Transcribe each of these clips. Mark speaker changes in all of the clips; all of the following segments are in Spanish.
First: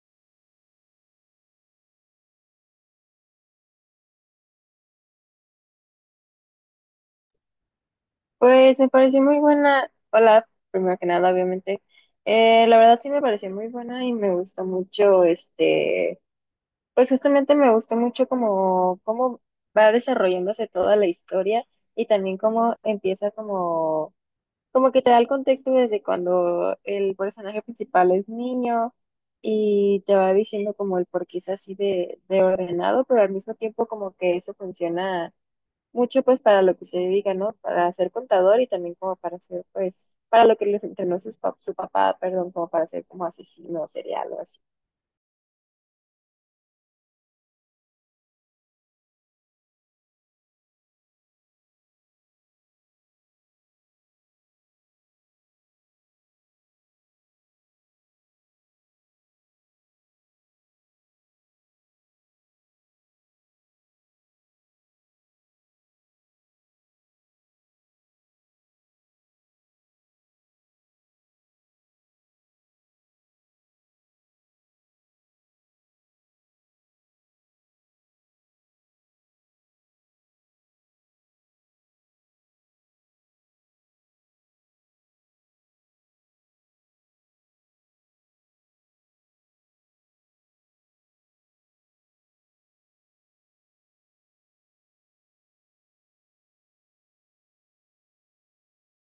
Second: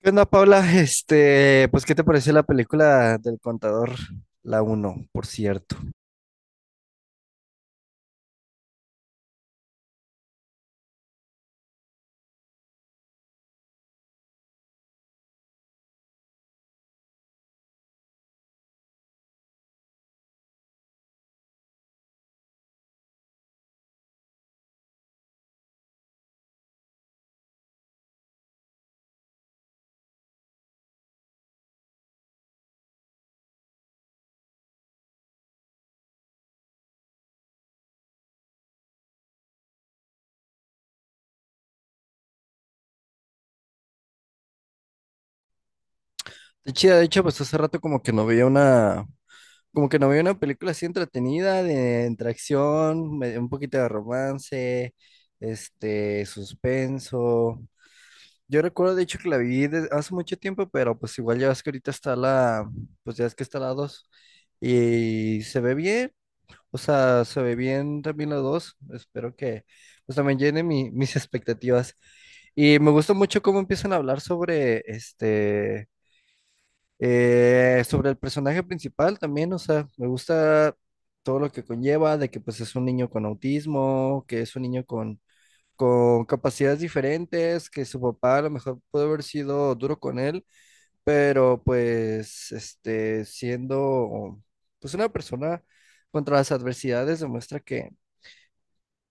Speaker 1: ¿Qué onda, Paula? ¿Qué te pareció la película del contador? La Uno, por cierto.
Speaker 2: Pues me pareció muy buena. Hola, primero que nada, obviamente. La verdad sí me pareció muy buena y me gustó mucho, pues justamente me gustó mucho como cómo va desarrollándose toda la historia y también cómo empieza como, como que te da el contexto desde cuando el personaje principal es niño y te va diciendo como el por qué es así de ordenado, pero al mismo tiempo como que eso funciona mucho pues para lo que se dedica, ¿no? Para ser contador y también como para ser pues, para lo que les entrenó su papá, perdón, como para ser como asesino serial o así.
Speaker 1: De chida, de hecho, pues hace rato como que no veía una película así entretenida, de entre acción, un poquito de romance, suspenso. Yo recuerdo, de hecho, que la vi hace mucho tiempo, pero pues igual ya ves que pues ya es que está la 2 y se ve bien. O sea, se ve bien también los dos. Espero que pues también llene mis expectativas. Y me gusta mucho cómo empiezan a hablar sobre sobre el personaje principal también. O sea, me gusta todo lo que conlleva de que pues es un niño con autismo, que es un con capacidades diferentes, que su papá a lo mejor puede haber sido duro con él, pero pues este siendo pues una persona contra las adversidades demuestra que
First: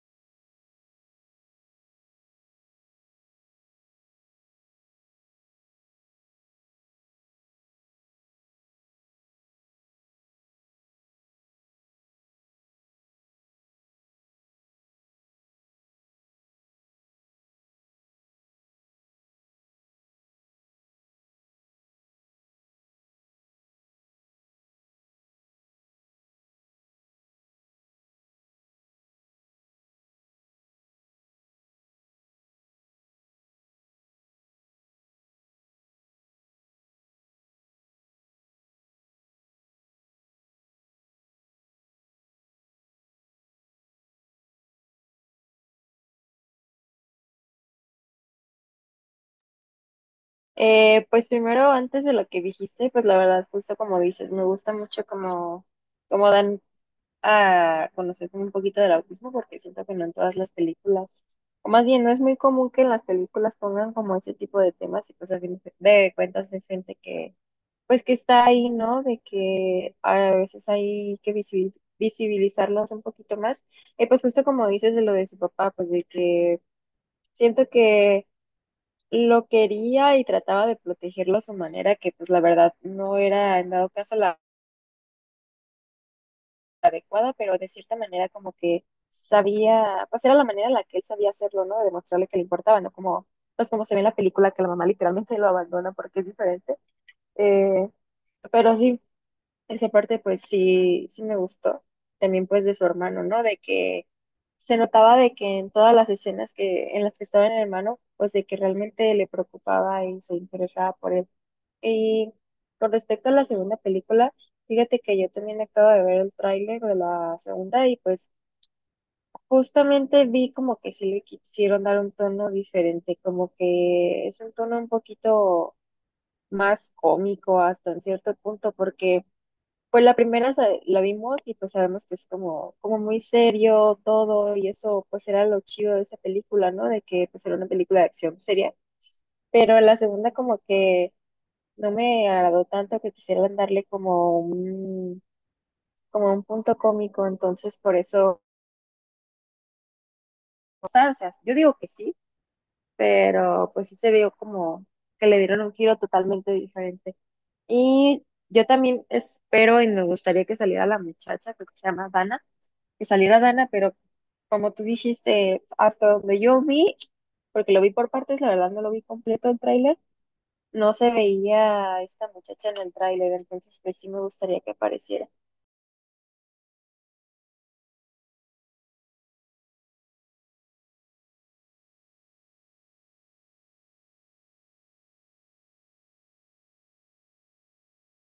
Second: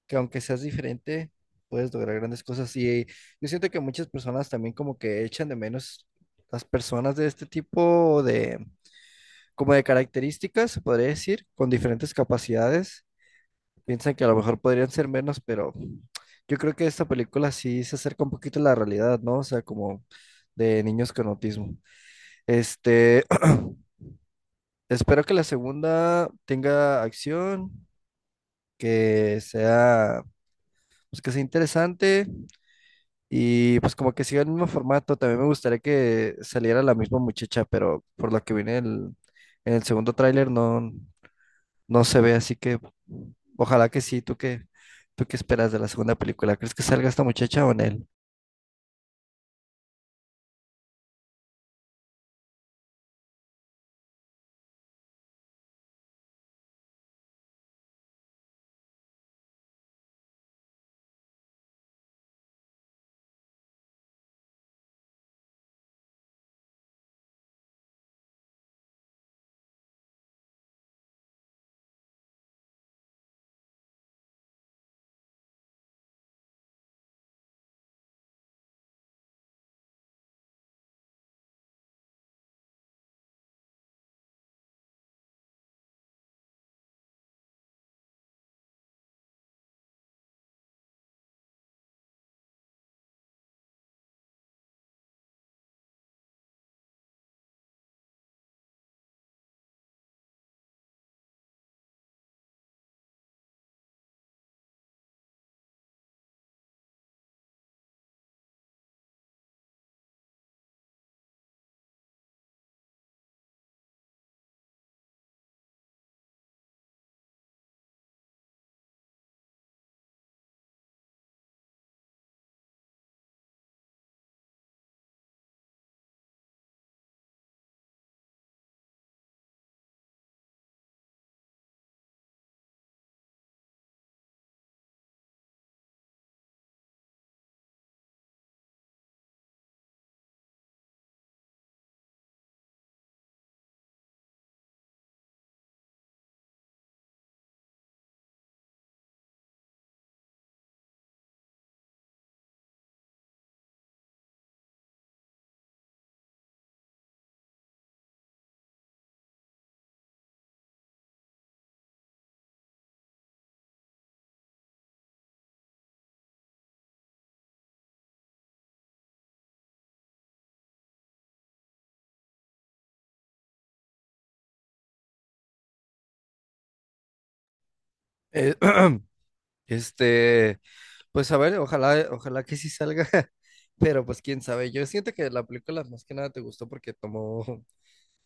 Speaker 1: que aunque seas diferente, puedes lograr grandes cosas. Y yo siento que muchas personas también como que echan de menos las personas de este tipo de, como de características, se podría decir, con diferentes capacidades. Piensan que a lo mejor podrían ser menos, pero yo creo que esta película sí se acerca un poquito a la realidad, ¿no? O sea, como de niños con autismo. Este, espero que la segunda tenga acción, que sea, pues que sea interesante. Y pues como que siga el mismo formato, también me gustaría que saliera la misma muchacha, pero por lo que vi en el segundo tráiler, no se ve, así que ojalá que sí. ¿Tú qué esperas de la segunda película? ¿Crees que salga esta muchacha o en él?
Speaker 2: Pues primero, antes de lo que dijiste, pues la verdad, justo como dices, me gusta mucho como, como dan a conocer como un poquito del autismo porque siento que no en todas las películas, o más bien no es muy común que en las películas pongan como ese tipo de temas y pues a fin de cuentas es gente que pues que está ahí, ¿no? De que a veces hay que visibilizarlos un poquito más. Y pues justo como dices de lo de su papá, pues de que siento que lo quería y trataba de protegerlo a su manera, que pues la verdad no era en dado caso la adecuada, pero de cierta manera como que sabía, pues era la manera en la que él sabía hacerlo, ¿no? De demostrarle que le importaba, ¿no? Como, pues como se ve en la película que la mamá literalmente lo abandona porque es diferente. Eh, pero sí, esa parte pues sí, sí me gustó. También pues de su hermano, ¿no? De que se notaba de que en todas las escenas que, en las que estaba el hermano, pues de que realmente le preocupaba y se interesaba por él. Y con respecto a la segunda película, fíjate que yo también acabo de ver el tráiler de la segunda y pues justamente vi como que sí le quisieron dar un tono diferente, como que es un tono un poquito más cómico hasta en cierto punto, porque pues la la vimos y pues sabemos que es como, como muy serio todo y eso pues era lo chido de esa película, ¿no? De que pues era una película de acción seria. Pero la segunda como que no me agradó tanto que quisieran darle como un punto cómico, entonces por eso, o sea, yo digo que sí, pero pues sí se vio como que le dieron un giro totalmente diferente. Y yo también espero y me gustaría que saliera la muchacha, creo que se llama Dana, que saliera Dana, pero como tú dijiste, hasta donde yo vi, porque lo vi por partes, la verdad no lo vi completo el tráiler, no se veía a esta muchacha en el tráiler, entonces pues sí me gustaría que apareciera.
Speaker 1: Eh, este, pues a ver, ojalá que sí salga, pero pues quién sabe, yo siento que la película más que nada te gustó porque tomó,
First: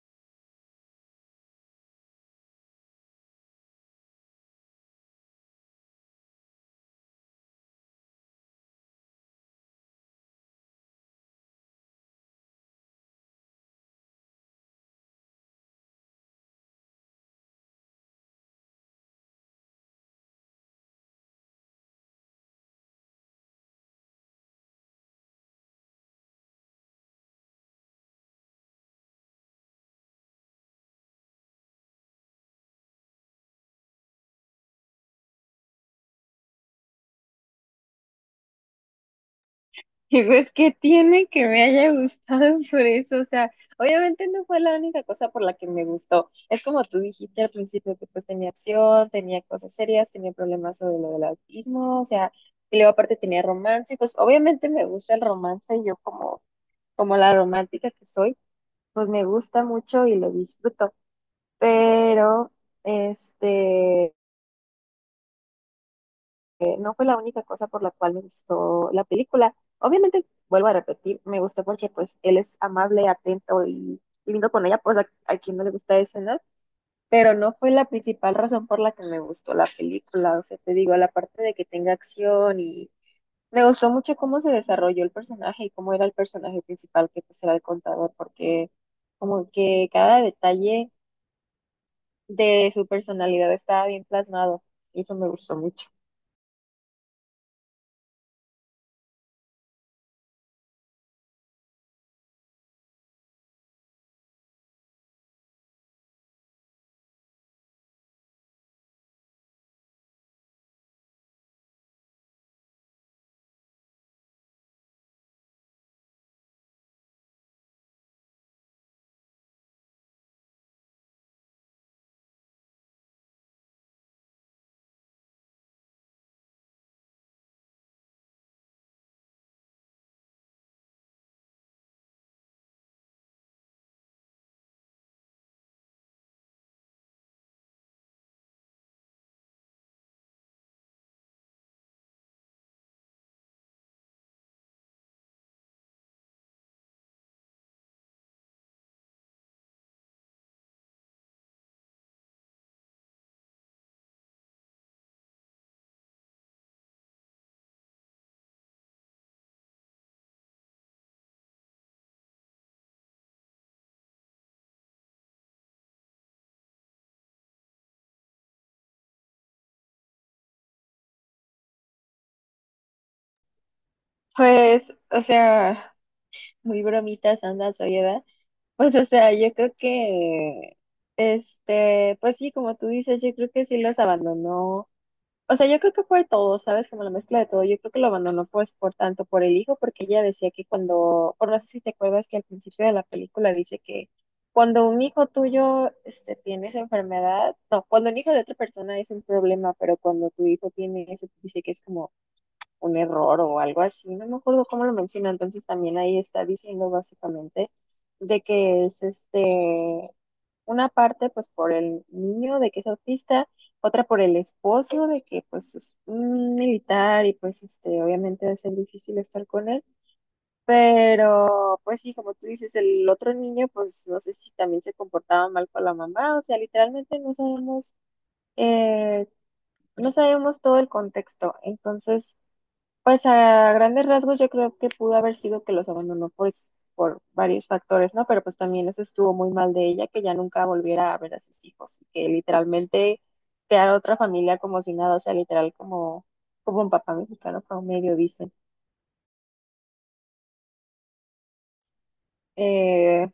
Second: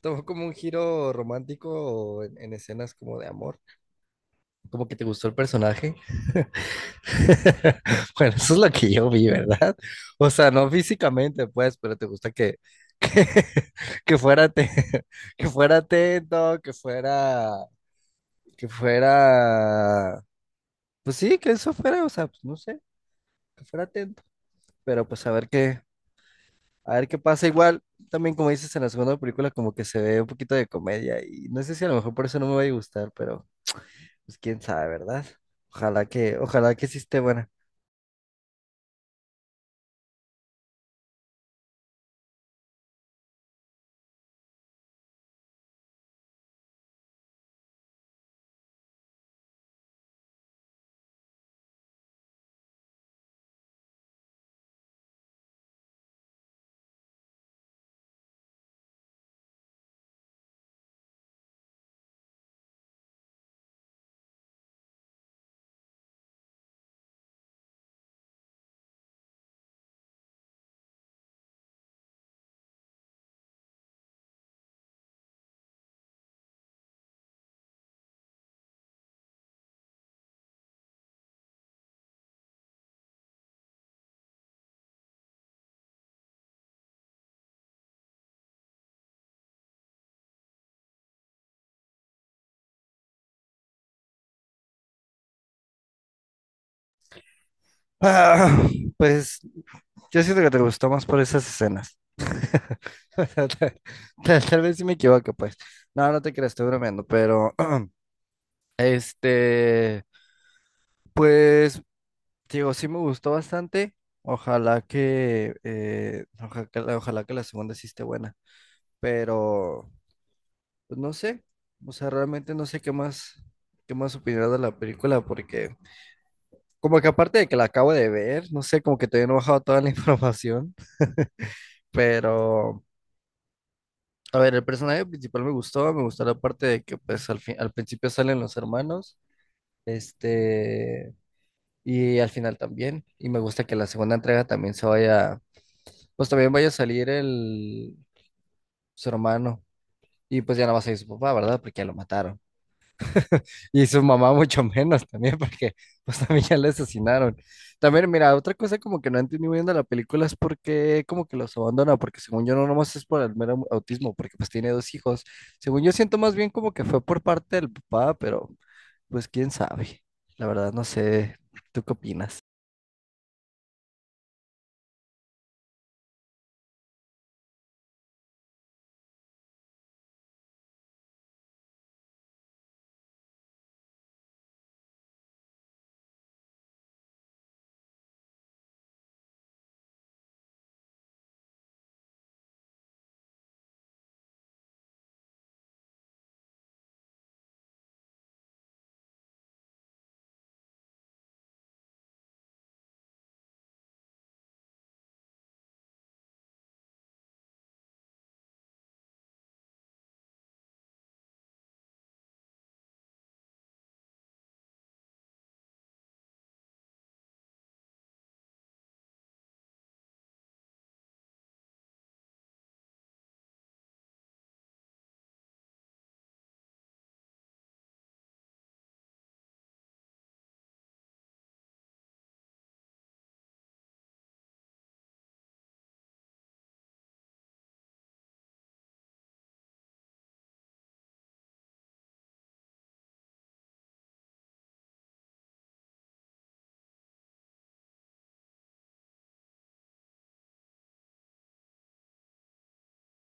Speaker 1: tomó como un giro romántico en escenas como de amor, como que te gustó el personaje. Bueno, eso es lo que yo vi, ¿verdad? O sea, no físicamente, pues, pero te gusta que, que fuera te- que fuera atento, que fuera, pues sí, que eso fuera, o sea, pues no sé, que fuera atento, pero pues a ver qué pasa. Igual, también como dices en la segunda película, como que se ve un poquito de comedia y no sé si a lo mejor por eso no me va a gustar, pero pues quién sabe, ¿verdad? Ojalá que sí esté buena.
Speaker 2: Y pues qué tiene que me haya gustado por eso, o sea, obviamente no fue la única cosa por la que me gustó. Es como tú dijiste al principio que pues tenía acción, tenía cosas serias, tenía problemas sobre lo del autismo, o sea, y luego aparte tenía romance, y pues obviamente me gusta el romance, yo como como la romántica que soy, pues me gusta mucho y lo disfruto. Pero este no fue la única cosa por la cual me gustó la película. Obviamente, vuelvo a repetir, me gustó porque pues él es amable, atento y lindo con ella, pues a quien no le gusta eso, ¿no? Pero no fue la principal razón por la que me gustó la película. O sea, te digo, la parte de que tenga acción y me gustó mucho cómo se desarrolló el personaje y cómo era el personaje principal, que pues era el contador, porque como que cada detalle de su personalidad estaba bien plasmado y eso me gustó mucho.
Speaker 1: Ah, pues yo siento que te gustó más por esas escenas. Tal vez sí me equivoco, pues. No te creas, estoy bromeando, pero este, pues, digo, sí me gustó bastante. Ojalá que la segunda sí esté buena, pero pues, no sé, o sea, realmente no sé qué más opinar de la película, porque como que aparte de que la acabo de ver, no sé, como que todavía no he bajado toda la información, pero a ver, el personaje principal me gustó, la parte de que pues al principio salen los hermanos, este, y al final también, y me gusta que la segunda entrega también pues también vaya a salir su hermano, y pues ya no va a salir su papá, ¿verdad? Porque ya lo mataron. Y su mamá mucho menos también, porque pues también ya la asesinaron. También, mira, otra cosa como que no entendí muy bien de la película es por qué como que los abandona, porque según yo no nomás es por el mero autismo, porque pues tiene dos hijos. Según yo siento más bien como que fue por parte del papá, pero pues quién sabe. La verdad no sé, ¿tú qué opinas?
Speaker 2: Pues, o sea, muy bromitas anda oye, ¿verdad? Pues, o sea, yo creo que, pues sí, como tú dices, yo creo que sí los abandonó. O sea, yo creo que fue todo, ¿sabes? Como la mezcla de todo. Yo creo que lo abandonó pues por tanto por el hijo, porque ella decía que cuando, por no sé si te acuerdas que al principio de la película dice que cuando un hijo tuyo tiene esa enfermedad, no, cuando un hijo de otra persona es un problema, pero cuando tu hijo tiene eso, dice que es como un error o algo así. No me acuerdo cómo lo menciona. Entonces también ahí está diciendo básicamente de que es una parte pues por el niño de que es autista, otra por el esposo de que pues es un militar y pues este obviamente va a ser difícil estar con él, pero pues sí, como tú dices, el otro niño pues no sé si también se comportaba mal con la mamá, o sea, literalmente no sabemos eh, no sabemos todo el contexto, entonces pues a grandes rasgos yo creo que pudo haber sido que los abandonó por varios factores, ¿no? Pero pues también eso estuvo muy mal de ella, que ya nunca volviera a ver a sus hijos, y que literalmente crear otra familia como si nada, o sea, literal como, como un papá mexicano medio dicen. Eh,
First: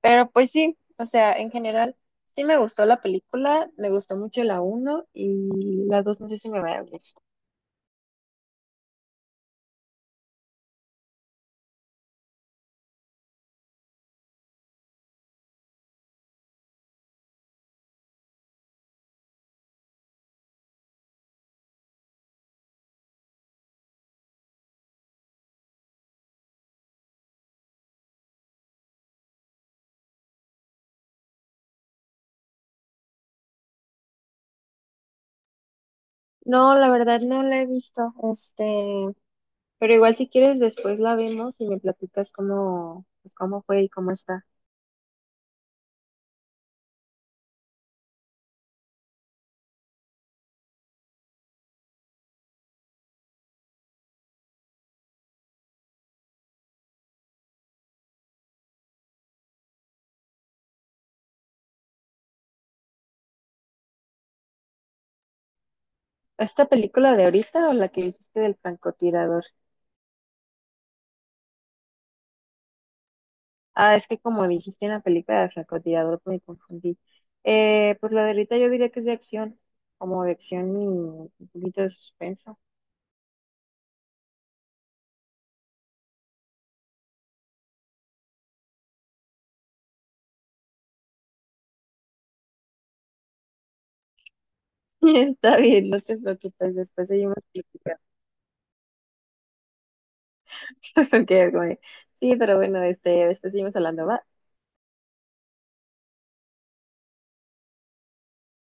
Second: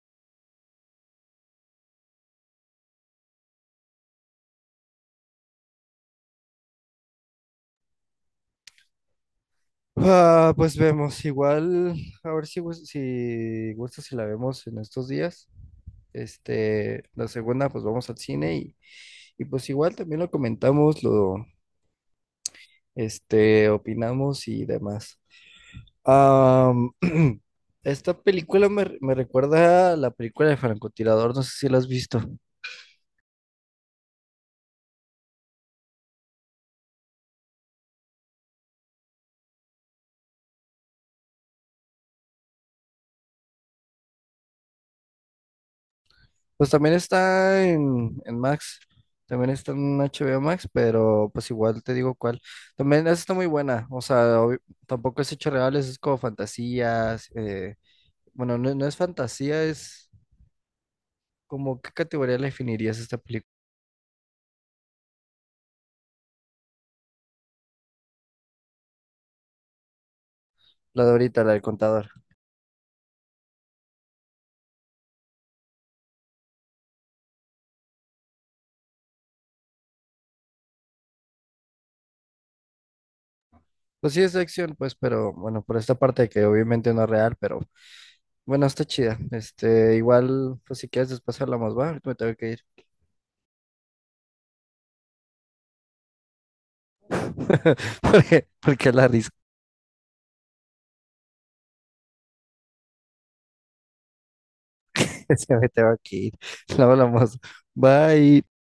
Speaker 2: pero pues sí, o sea, en general sí me gustó la película, me gustó mucho la uno y la 2 no sé si me va a gustar.
Speaker 1: Ah, pues vemos, igual, a ver si, gus- si gusta si la vemos en estos días. La segunda, pues vamos al cine y pues igual también lo comentamos, opinamos y demás. Am, esta película me recuerda a la película de Francotirador, no sé si la has visto.
Speaker 2: No, la verdad no la he visto, pero igual si quieres después la vemos y me platicas cómo, pues cómo fue y cómo está.
Speaker 1: Pues también está en Max, también está en HBO Max, pero pues igual te digo cuál. También esa está muy buena, o sea, tampoco es hechos reales, es como fantasías. Bueno, no es fantasía, es como, ¿qué categoría le definirías esta película?
Speaker 2: ¿Esta película de ahorita o la que hiciste del francotirador?
Speaker 1: La de ahorita, la del contador.
Speaker 2: Ah, es que como dijiste en la película del francotirador me confundí. Pues la de ahorita yo diría que es de acción, como de acción y un poquito de suspenso.
Speaker 1: Pues sí, es de acción, pues, pero bueno, por esta parte que obviamente no es real, pero bueno, está chida. Igual, pues si quieres después hablamos, va, ahorita me tengo que ir.
Speaker 2: Está bien, no te preocupes, después seguimos platicando.
Speaker 1: Porque la risa
Speaker 2: Ok, güey. Sí, pero bueno, después seguimos hablando, ¿va?
Speaker 1: se me tengo que ir. Luego hablamos. Bye.